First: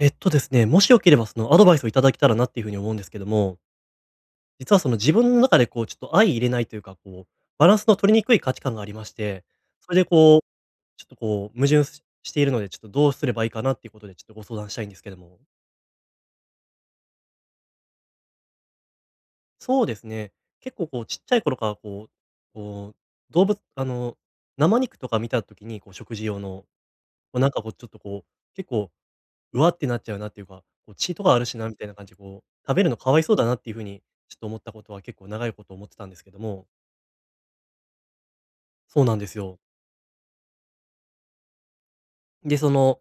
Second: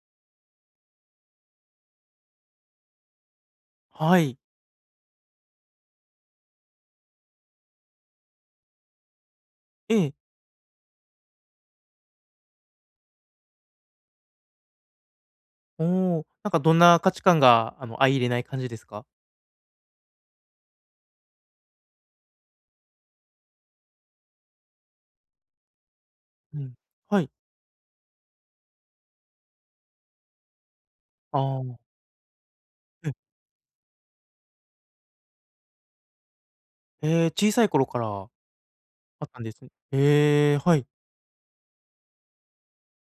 ですね、もしよければそのアドバイスをいただけたらなっていうふうに思うんですけども、はい。実はその自分の中でこうちょっと相入れないというか、こう、バランスの取りにくい価値観がありまして、そえれでえ。こう、ちょっとこう、矛盾しているので、ちょっとどうすればいいかなっていうことでちょっとご相談したいんですけども。おお、なんかどんな価値観が、相入れない感じですか？そうですね、結構こうちっちゃい頃からこう、動物、生肉とか見た時にこう食事用うの、ん。はい。こうなんかこうちょっとこう、結構うわってなっちゃうなっていうか、こう血とかああるしなみあ、たいな感じで、こう、食べるのえ、可哀そうだなっていう風に、ちょっと思ったことは結構長いこと思ってたんですけども。ええ、小さい頃からそうなんあでっすたんでよ。すね。へえ、はい。で、その、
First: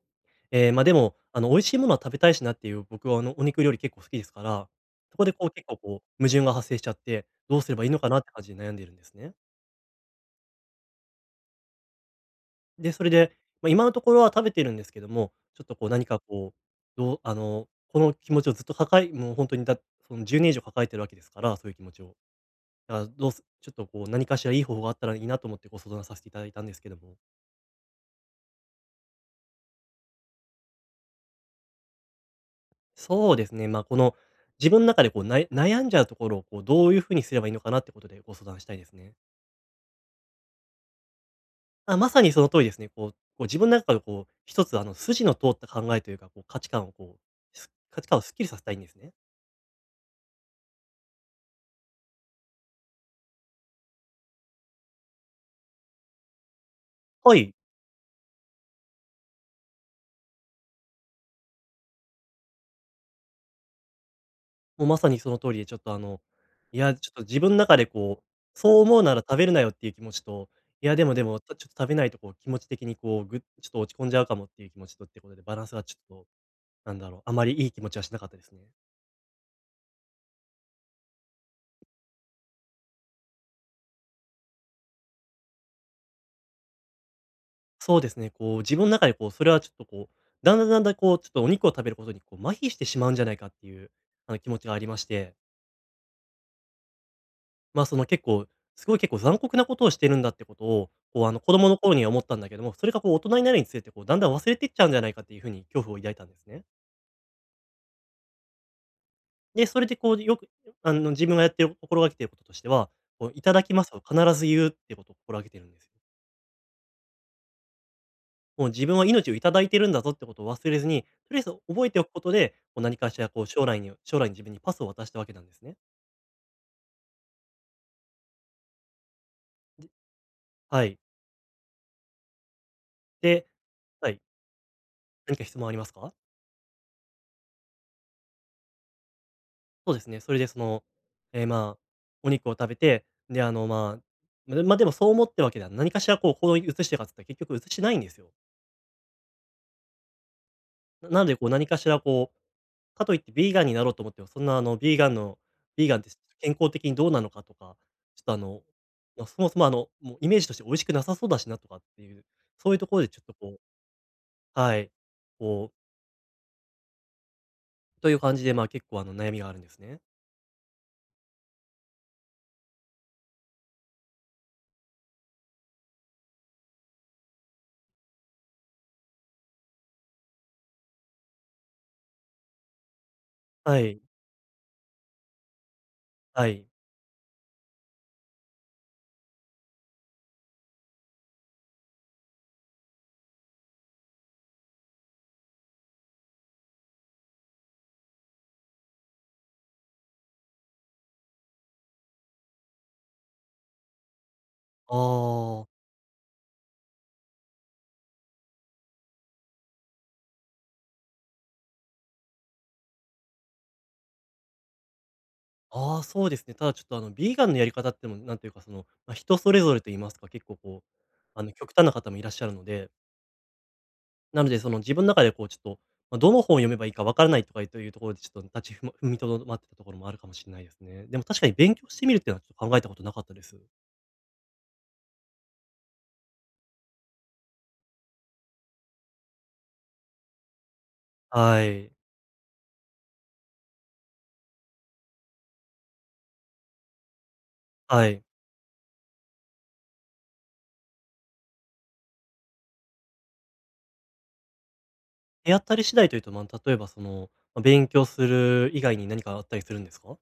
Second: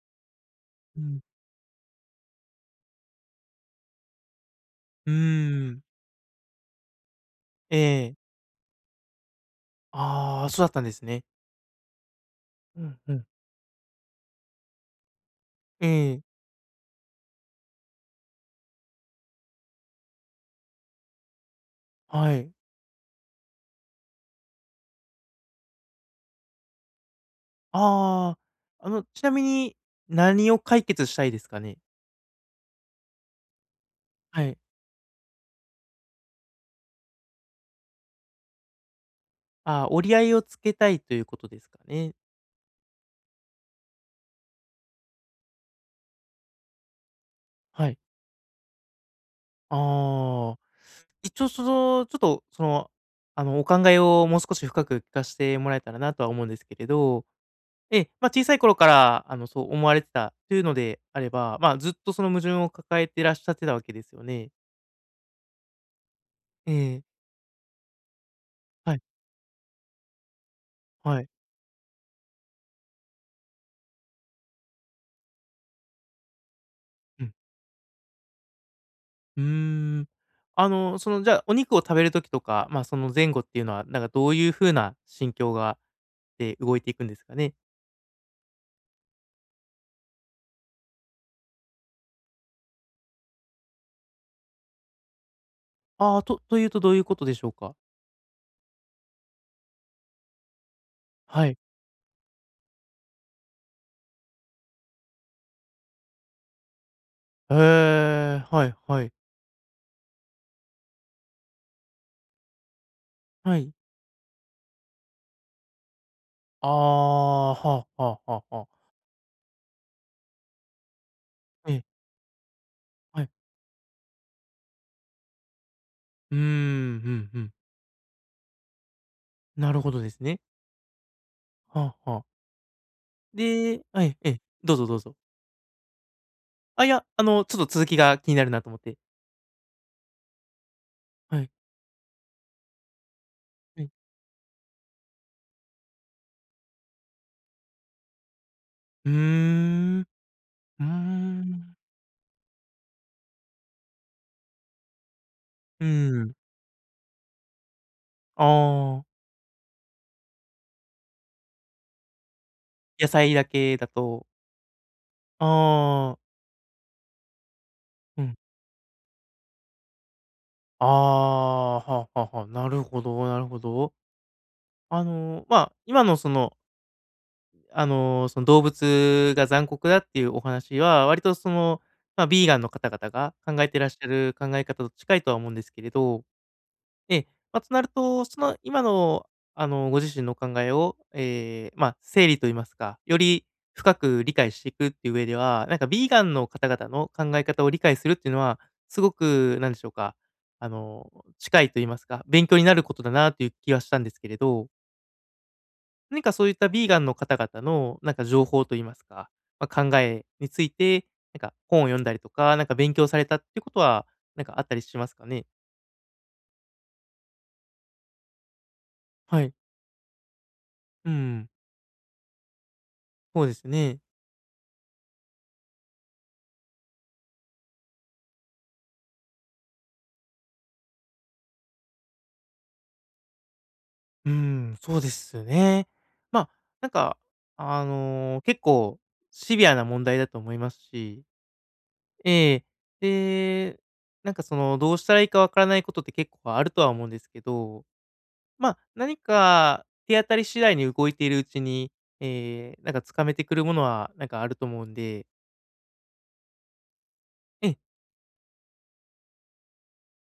ええ、ま、でうも、ん。あの、美味しいものは食べたいしなっていう、僕はあの、お肉料理結構好きですから、うーそこでこう結構ん。こう、矛盾が発生しちゃって、どうすれえばいいのかなってえ。感じで悩んでいるんですね。ああ、そうだったんですね。うで、んそれうん。で、まあ、今のところは食べてるんですけども、ちょっとえこう何かえ、こう、どうあの、この気持ちをずっと抱えもう本当にその10年以上抱えてるわけですから、そういう気持ちを。はい。だからどうすちょっとこう、何かしらいい方法があったらいいなと思ってご相談させていただいたんですけども。ああ、ちなみに何を解決したいですかね？そうですね、まあ、この、はい。自分の中でこう、悩んじゃうところをこう、どういうふうにすればいいのかなってことでご相談したいですね。ああ、折り合いをつけたいということですかあ、まね？さにその通りですね。こう自分の中でこう、一つあの筋の通った考えというか、こう価値観をこう、すはい。価値観をすっきりさせたいんですね。ああ。一応その、ちょっとその、あの、お考えをもう少し深く聞かしてもらえたらなとは思うんですけれど、はい。ええ、まあ、小さい頃から、そう思われてたというのであれば、まあ、ずっとその矛盾を抱えてらっしゃってたわけですよね。もうまさにその通りで、ちょっとあの、えいや、え、ちょっと自分の中でこう、そうは思い、うなら食べるなよっていう気持ちと、いやでもはでい。も、ちょっと食べないとこう気持ち的にこう、ちょっと落ち込んじゃうかもっていう気持ちとってことで、バランスがちょっと、なんだろう、うあん。まりいい気持ちはしなかったですね。うーん。じゃあ、お肉を食べる時とか、まあ、その前後っていうのは、なんかどういう風な心境で動いていくんですかね？そうですね、こう自分の中でこう、それはちょっとこう、だんだんだんだんこう、ちょっとお肉を食べることにこう、麻痺してしまうんじゃないかっていう、あの気持ちがありまして。ああ、というとどういうことでしょうか？まあ、その結構、すごい結構残酷なことをしてるんだってことを、こう、あの、は子い。供の頃には思ったんだけども、それがこう大人になるにつれて、こう、だんだん忘れていっちゃうんじゃないかっていう風に恐怖を抱いたんですね。へえ、はいはい。で、それでこう、よく、あの、自分がやってる心がけていることとしては、こう、いたはだい。きますを必ず言うってことを心がけてるんですよ。ああ、はあはあはあはもあ。う自分は命をいただいてるんだぞってことを忘れずに、とりあえずええ、覚えておくことで、こう何かしはい。らこう将来に自分にパスを渡したわけなんですね。うーん、うんうん。なるでほどですね。はい。はあはあ。ででははい、い、ええ、どうぞどうぞ。何か質問ありますか？あ、いや、ちょっと続きが気になるなと思って。そうですね。それでその、はい、まあ、お肉を食べて、で、あの、はい。まあ、でもそう思ってわけでは、何かしらこう行動に移してるかっつったら結局移してないんですよ。うーん、うーなのでこう何ん、かしらこう、かといってビーガンになろうと思っても、そんなあのビーガンのうビーガンってーん。健康的にどうなのかとか、ちょっとああの、あ、まあ、そもそもあの、もうイメージとして美味しくなさそうだしなとかっていう、そういうところ野でちょっ菜とだこうけだと。はい、あこう、あ、といううん。感じで、まあ、結構あの悩みがあるんですね。ああ、はあはあはあ。なるほどなるほど。まあ、今のその動物が残酷だっていうお話は、割とまあ、ビーガンの方々が考えてはらっしい、ゃる考え方と近いとは思うんですけれど、はい。ええ、まあ、となると、その今の、ご自身のお考えを、ええ、まあ、整理と言いますか、より深く理解していくっていう上では、なんかビーガンの方々の考え方を理解するっていうのは、すごくなんでしょうか、あの、近いと言いますか、勉強になることだなという気はしたんですけれど。ああ。何かそういったヴィーガンの方々のなんか情報と言いますか、まあ、考えについて、なんか本を読んだりとか、なんか勉強されたっていうことは、なんかあったりしますかね？ああ、そうですね。ただちょっとあの、ビーガンのやり方ってのも、なんというかその、まあ、人はそい。れぞれと言いますか、結構こう、うあん、の、極端な方もいらっしゃるので、そうですね。なのでその自分の中でこうちょっと、まあ、どの本を読めばいいかわからないとかというところで、ちょっと立ちふま踏みとどまってたところもあるかもしれないですね。でも確かに勉強してみるっていうのはちょっと考えたことなかったです。うん、そうですね。まあ、なんか、結構シビアな問題だと思いますし、はい。ええ、で、なんかその、どうしたらいいかわからないことって結構あるとは思うんですけど、はい。まあ、何か手当たり次第に動いているうちに、なんか掴めてくるものは、なんかあると思うんで、手当たり次第というと、まあ、例えばその、ま、ええ、勉強する以外に何かあったりするんですか？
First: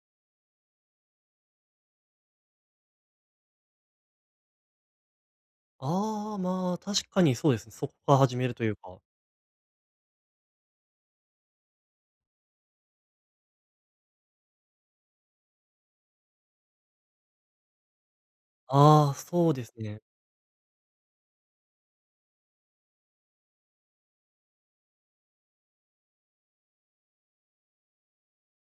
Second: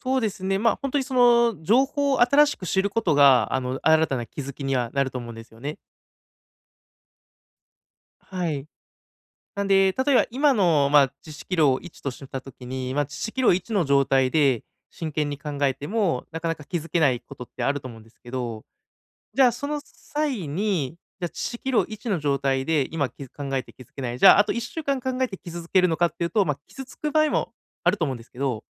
そうですね、本当にその情報を新しく知ることが、新たな気づきにはなると思うんですよね。ああー、まあ、確かにそうですね。そこから始めはるとい。いうか。なんで、例えば今の、まあ、知識量を1とした時に、まあ、知識量1の状態で真剣に考えても、なかなか気づけないことってあると思うんですけど、ああ、じゃそあ、うでそすのね。際に、じゃあ、致死量1の状態で、今考えて気づけない、じゃあ、あと1週間考えて気づけるのかっていうと、まあ、傷つく場合もあると思うんですけど、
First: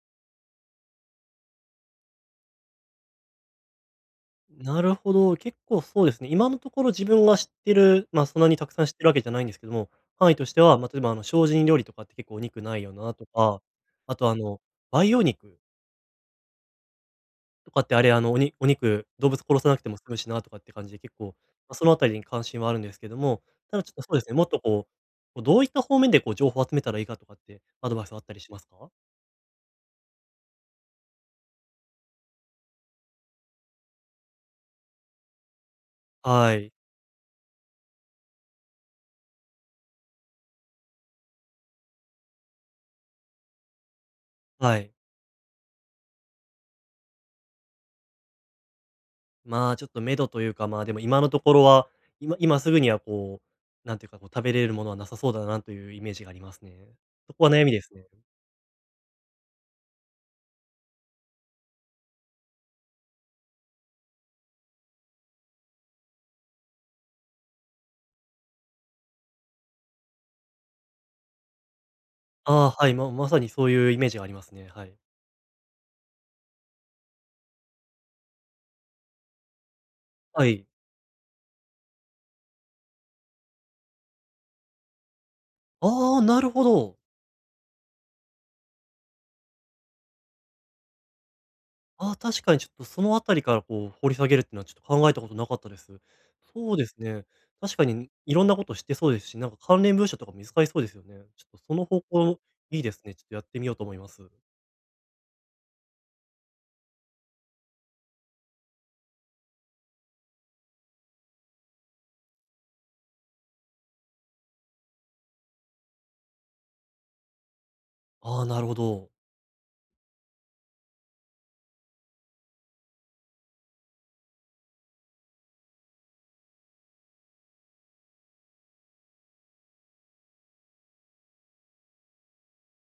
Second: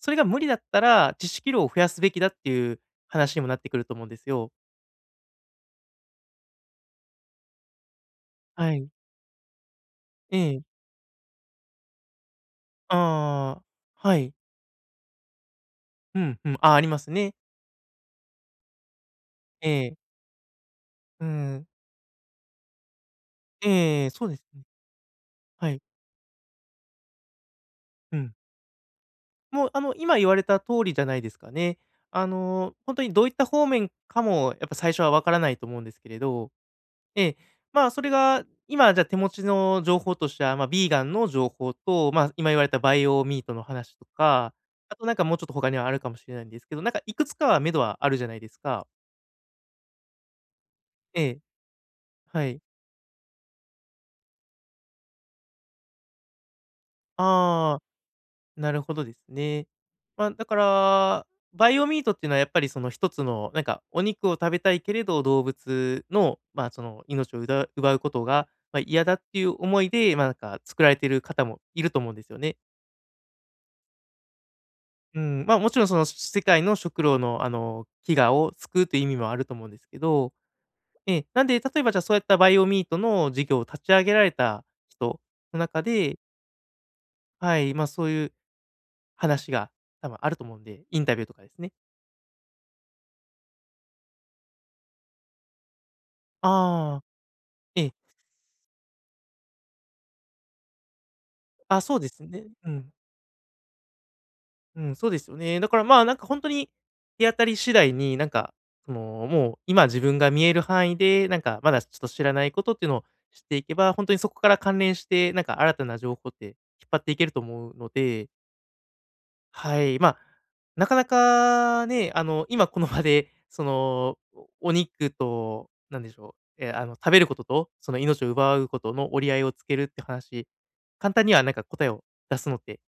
それが無理だったら、致死量を増やすべきだっていう話にもなってくると思うんですよ。なるほど、結構そうですね。今のところ自分が知ってる、まあ、そんなにたはくさんい。知ってるわけじゃないんですけども、範囲えとしてえ。は、ま、例えばあの精進料理とかって結構お肉ないよなとああ、か、はあとい。あの、培養肉うん、うん。あ、ありますね。とかってあれ、あの、お肉、動物殺えさなくてえ。も済むしなとかって感じで結う構、まん。あ、そのあたりに関心はあるんですけども、ただちょっとえそえ、うでそうすね、でもすっとね。こう、こうどういはったい。方面でこう情報を集めたらいいかとかってアドバイスうはあったん。りしますか？もう、今言われた通りじゃないですかね。本当にどういった方面かも、やっぱ最初はわからないと思うんですけれど、はい。ええ。まあ、それが今じゃあ手持ちの情報としては、まあ、ビーガンの情報と、まあ、今言われたバイオミートの話とか、はい。あとなんかもうちょっと他にはあるかもしれないんですけど、なんかいくつかは目処はあるじゃないですか。まあ、ちょっと目処というか、まあ、でも今えのえ、ところは、今はい。今すぐにはこう、なんていうか、こう食べれるものはなさそうだなというイメージがありますね。そこは悩みああ、ですね。なるほどですね。まあ、だから、バイオミートっていうのはやっぱりその一つのなんかお肉を食べたいけれど、動物の、まあ、その命を奪うことが、ま、嫌だっていう思いで、ま、なんか作られている方もいると思うんですよね。ああ、はい、まさにそういうイメージがありますね。はい。うん、まあ、もちろんその世界の食糧の、飢餓を救うという意味もあると思うんですけど、はい。ええ、なんで、例えばじゃあそういったバイオミートの事業を立ち上げられた人の中で、ああ、なるほど。はい、まあ、そういう話が多分あると思うんで、インタビューとかですね。ああ、確かにちょっとそのあたりからこう掘り下げるっていうのはちょっと考えたことなかったです。そうですああ、ね。確えかえ、にいろんなこと知ってそうですし、なんか関連文書とか見つかりそうですよね。ちょっとそあ、のそう方です向ね。ういいん。ですね。ちょっとやってみようと思います。うん、そうですよね。だから、まあ、なんか本当に手当たり次第に、なんか、その、もう今自分が見える範囲で、なんかまだちょっと知らないことっていうのを知っていけば、本当にそこから関連して、なんか新たな情報って引っ張っていけると思うので、ああ、なるほど。はい。まあ、なかなかね、今この場で、その、お肉と、なんでしょう、え、あの、食べることと、その命を奪うことの折り合いをつけるって話、簡単にはなんか答えを出すのって、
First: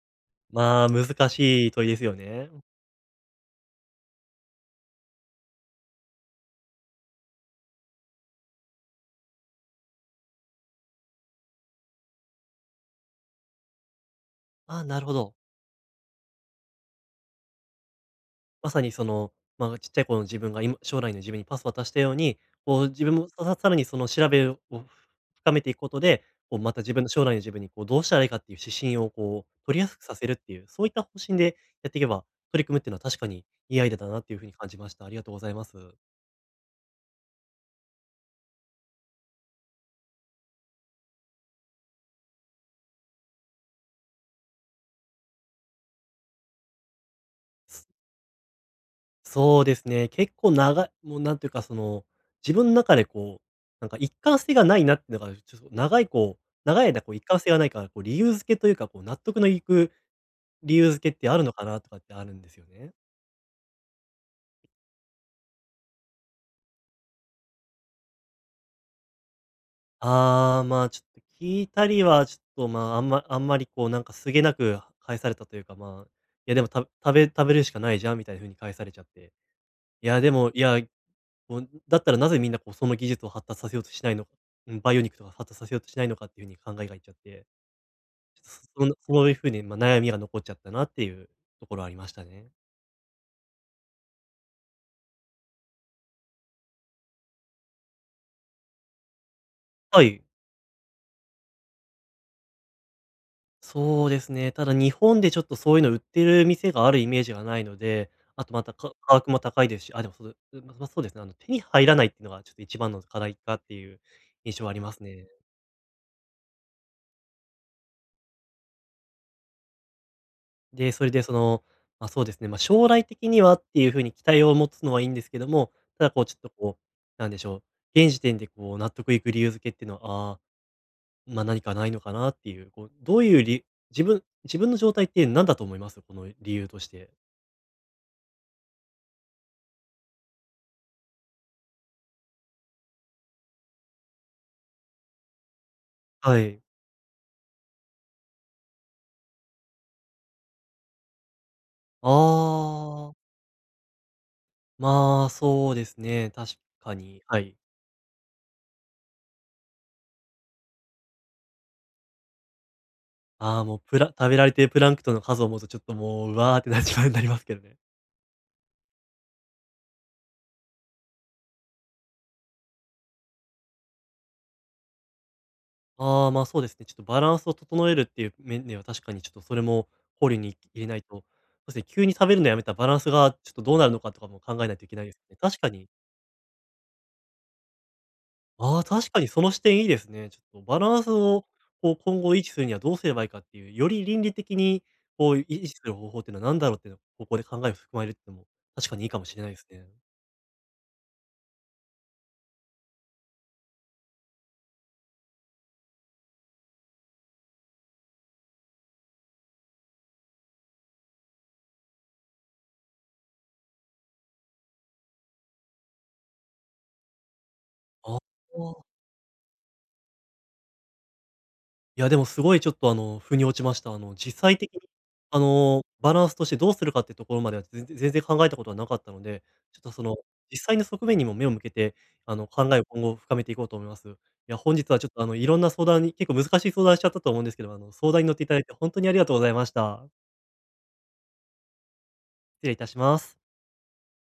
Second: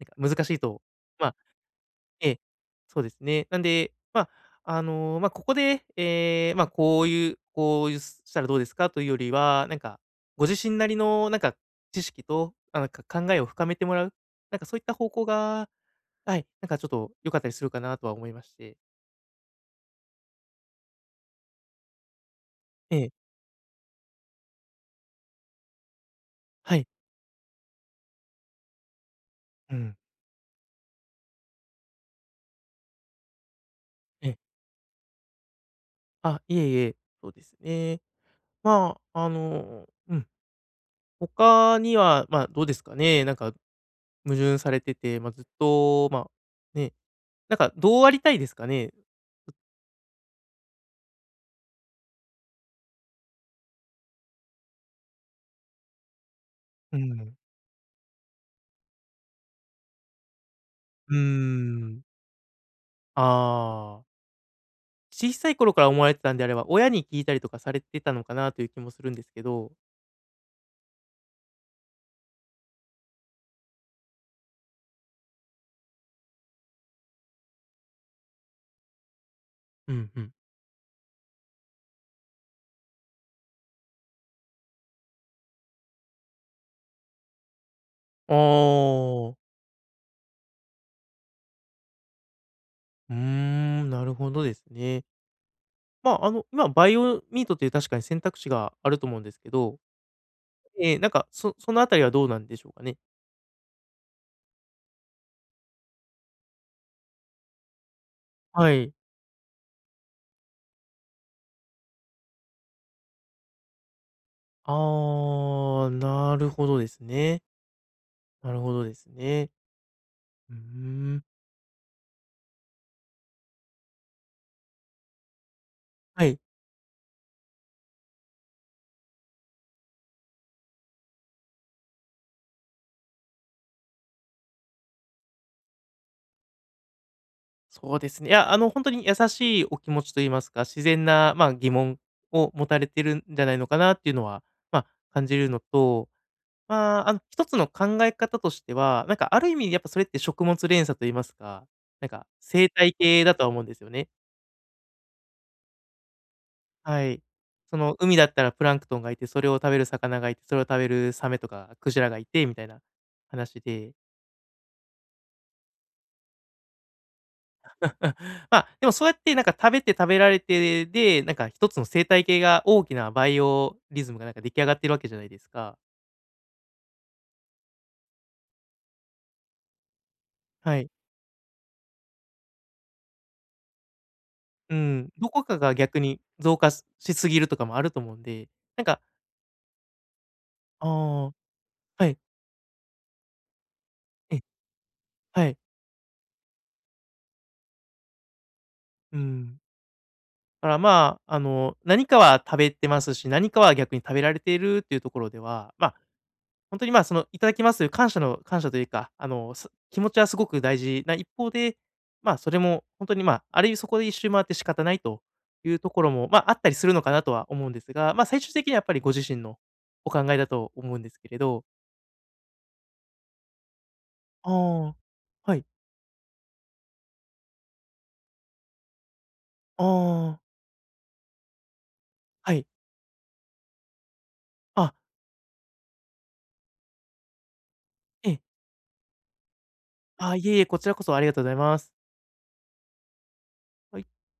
なんか難しいと、まあ、難まあ、しい問いですよええ、ね。そうですね。なんで、まあ、まあ、ここで、ええ、まあ、こういうしたらどうですかというよりは、なんか、ご自身なりのなんか知識と、なんか考えを深めてもらう、なんかそうあいっあ、たなる方ほ向ど。が、はい、なんかちょっと良かったりするかなとは思いましまて。さにその、まあ、ちっちゃい頃の自分が今将来の自分にパスを渡したように、こうえ自え、分もさらにその調べを深めていくことで、こうまはたい、自分の将来の自分にこうどうしたらいいかっていう指針をこうう取りやん、すくさせるっていう、そういった方針でやっていけば、取り組むっていうのは確かにいいアイデアだなっえていえ、うふうに感じました。ありがとうございます。あ、いえいえ、そうですね。まあ、うん、他には、まあ、どうですかね、なんか矛盾されてて、まあ、ずっと、まあ、ね、なんかそどうありたいですかね？そうですね、結構長い、もうなんていうかその、自分の中でこう、なんか一貫性がないなっていうのが、ちょっと長いこう、長いう間こう一ん。貫性がないから、こう理由付けというか、こう納得のいく理由付うけーってあるのかなとかっん。てあるんですよね。ああ。小さい頃から思われてたんであれば、親に聞いたりとかされてたのかなという気もするんですけど。ああ、まあ、ちょっと聞いたりは、ちょっと、まあ、あんまりこう、なんかすげなく返されたというか、まあ、いやでもた食べ食べるしかないじゃんみたいな風に返されちゃって。ういんうやでん。も、いや、こう、だったらなぜみんなこう、その技術を発達させようとしないのか、うん、ニックとか発達させようとしないのかっていう風に考えがいっちゃって、あちょっとそのそういうあ。風に、ま、悩みが残っちゃったなっていうところはありましたね。うーん、なるほどですね。まあ、今バイオミートという確かに選択肢があると思うんですけど、はい。ええ、なんか、そのあたりはどうなんでしょうかね？そうですね。ただ日本でちょっとそういうの売ってる店があるイメージがないので、あとまはた、い。価格も高いですし、あ、でも、その、ま、そうですね、手に入らないっていうのがちょっと一番の課題かっていう印象はありますね。ああ、なるほどですね。なるほどですね。うーで、それでん。その、ま、そうですね、ま、将来的にはっていう風に期待を持つのはいいんですけども、ただこはうちょい。っとこう、なんでしょう、現時点でこう納得いく理由付けっていうのは、ああ、ま、何かないのかなっていう、こう、どういうり自分の状態って何だと思います？この理由として。そうですね。いや、本当に優しいお気持ちと言いますか、自然な、まあ、疑問を持たれてるんじゃないのかなっていうのは、まあ、感じるのと、はい。まあ、一つの考え方としては、なんかある意味やっぱそれって食物連鎖と言いますか、なんか生態ああ。系だとは思うんですよね。まあ、そうですね、確かはい。に、はい。その、海だったらプランクトンがいて、それを食べる魚がいて、それを食べるサメとかクジラがいてみたいなあ話あ、もうで。食べられてるプランクトンの数を思うとちょっともう、うわーってなっちまうなりますけどね。うん。まあ、でもそうやってなんか食べて食べられてで、なんか一つの生態系が大きなバイオリズムがなんか出来上がってるわけじゃないですか。ああ、まあ、そうですね、ちょっとバランスを整えるっていう面では確かにちょっとそれも考慮には入れい。ないと、そうですね、急に食べるのやめたらバランスがちょっとどうなるのかとかも考えうないといけないん。ですどね。こか確かがに、逆に増加しすぎるとかもあると思うんで、あなんあ、か確かにその視点いいですね。ちょっとバあランスあ、をこうはい。今後維持するにはどうすればいいかっていう、より倫理え、的にこうはい。維持する方法っていうのは何だろうっていうのをここで考えを含まれるっていうのも確かにいいうかもしれないでん。すね。だからまあ、何かは食べてますし、何かは逆に食べられているっていうところでは、本当に、まあ、その、いただきますという感謝というか、気持ちはすごく大事な一方で、まあ、それも本当に、まあ、ある意味そこで一周回って仕方ないというところも、まあ、あったりするのかなとは思うんですが、あまあ、あ。最終的にはやっぱりご自身のお考えだと思うんですけれど。いや、でもすごいちょっと腑に落ちました。実あ際的に、あ、はい。バランスとしてどうするかってところまでは、全然考えたことはなかったので、ちょっとその、ああ、実際の側面にも目を向けて、は考い。えを今後深めていこうと思います。いや、本日あ、はちょっといろんな相談に結構難しい相談しちゃったと思うんですけど、相談にえ乗っえ。ていただいて本当にありがとうございました。あ、いえいえ、こちらこそありがとうございます。失礼いたします。はい。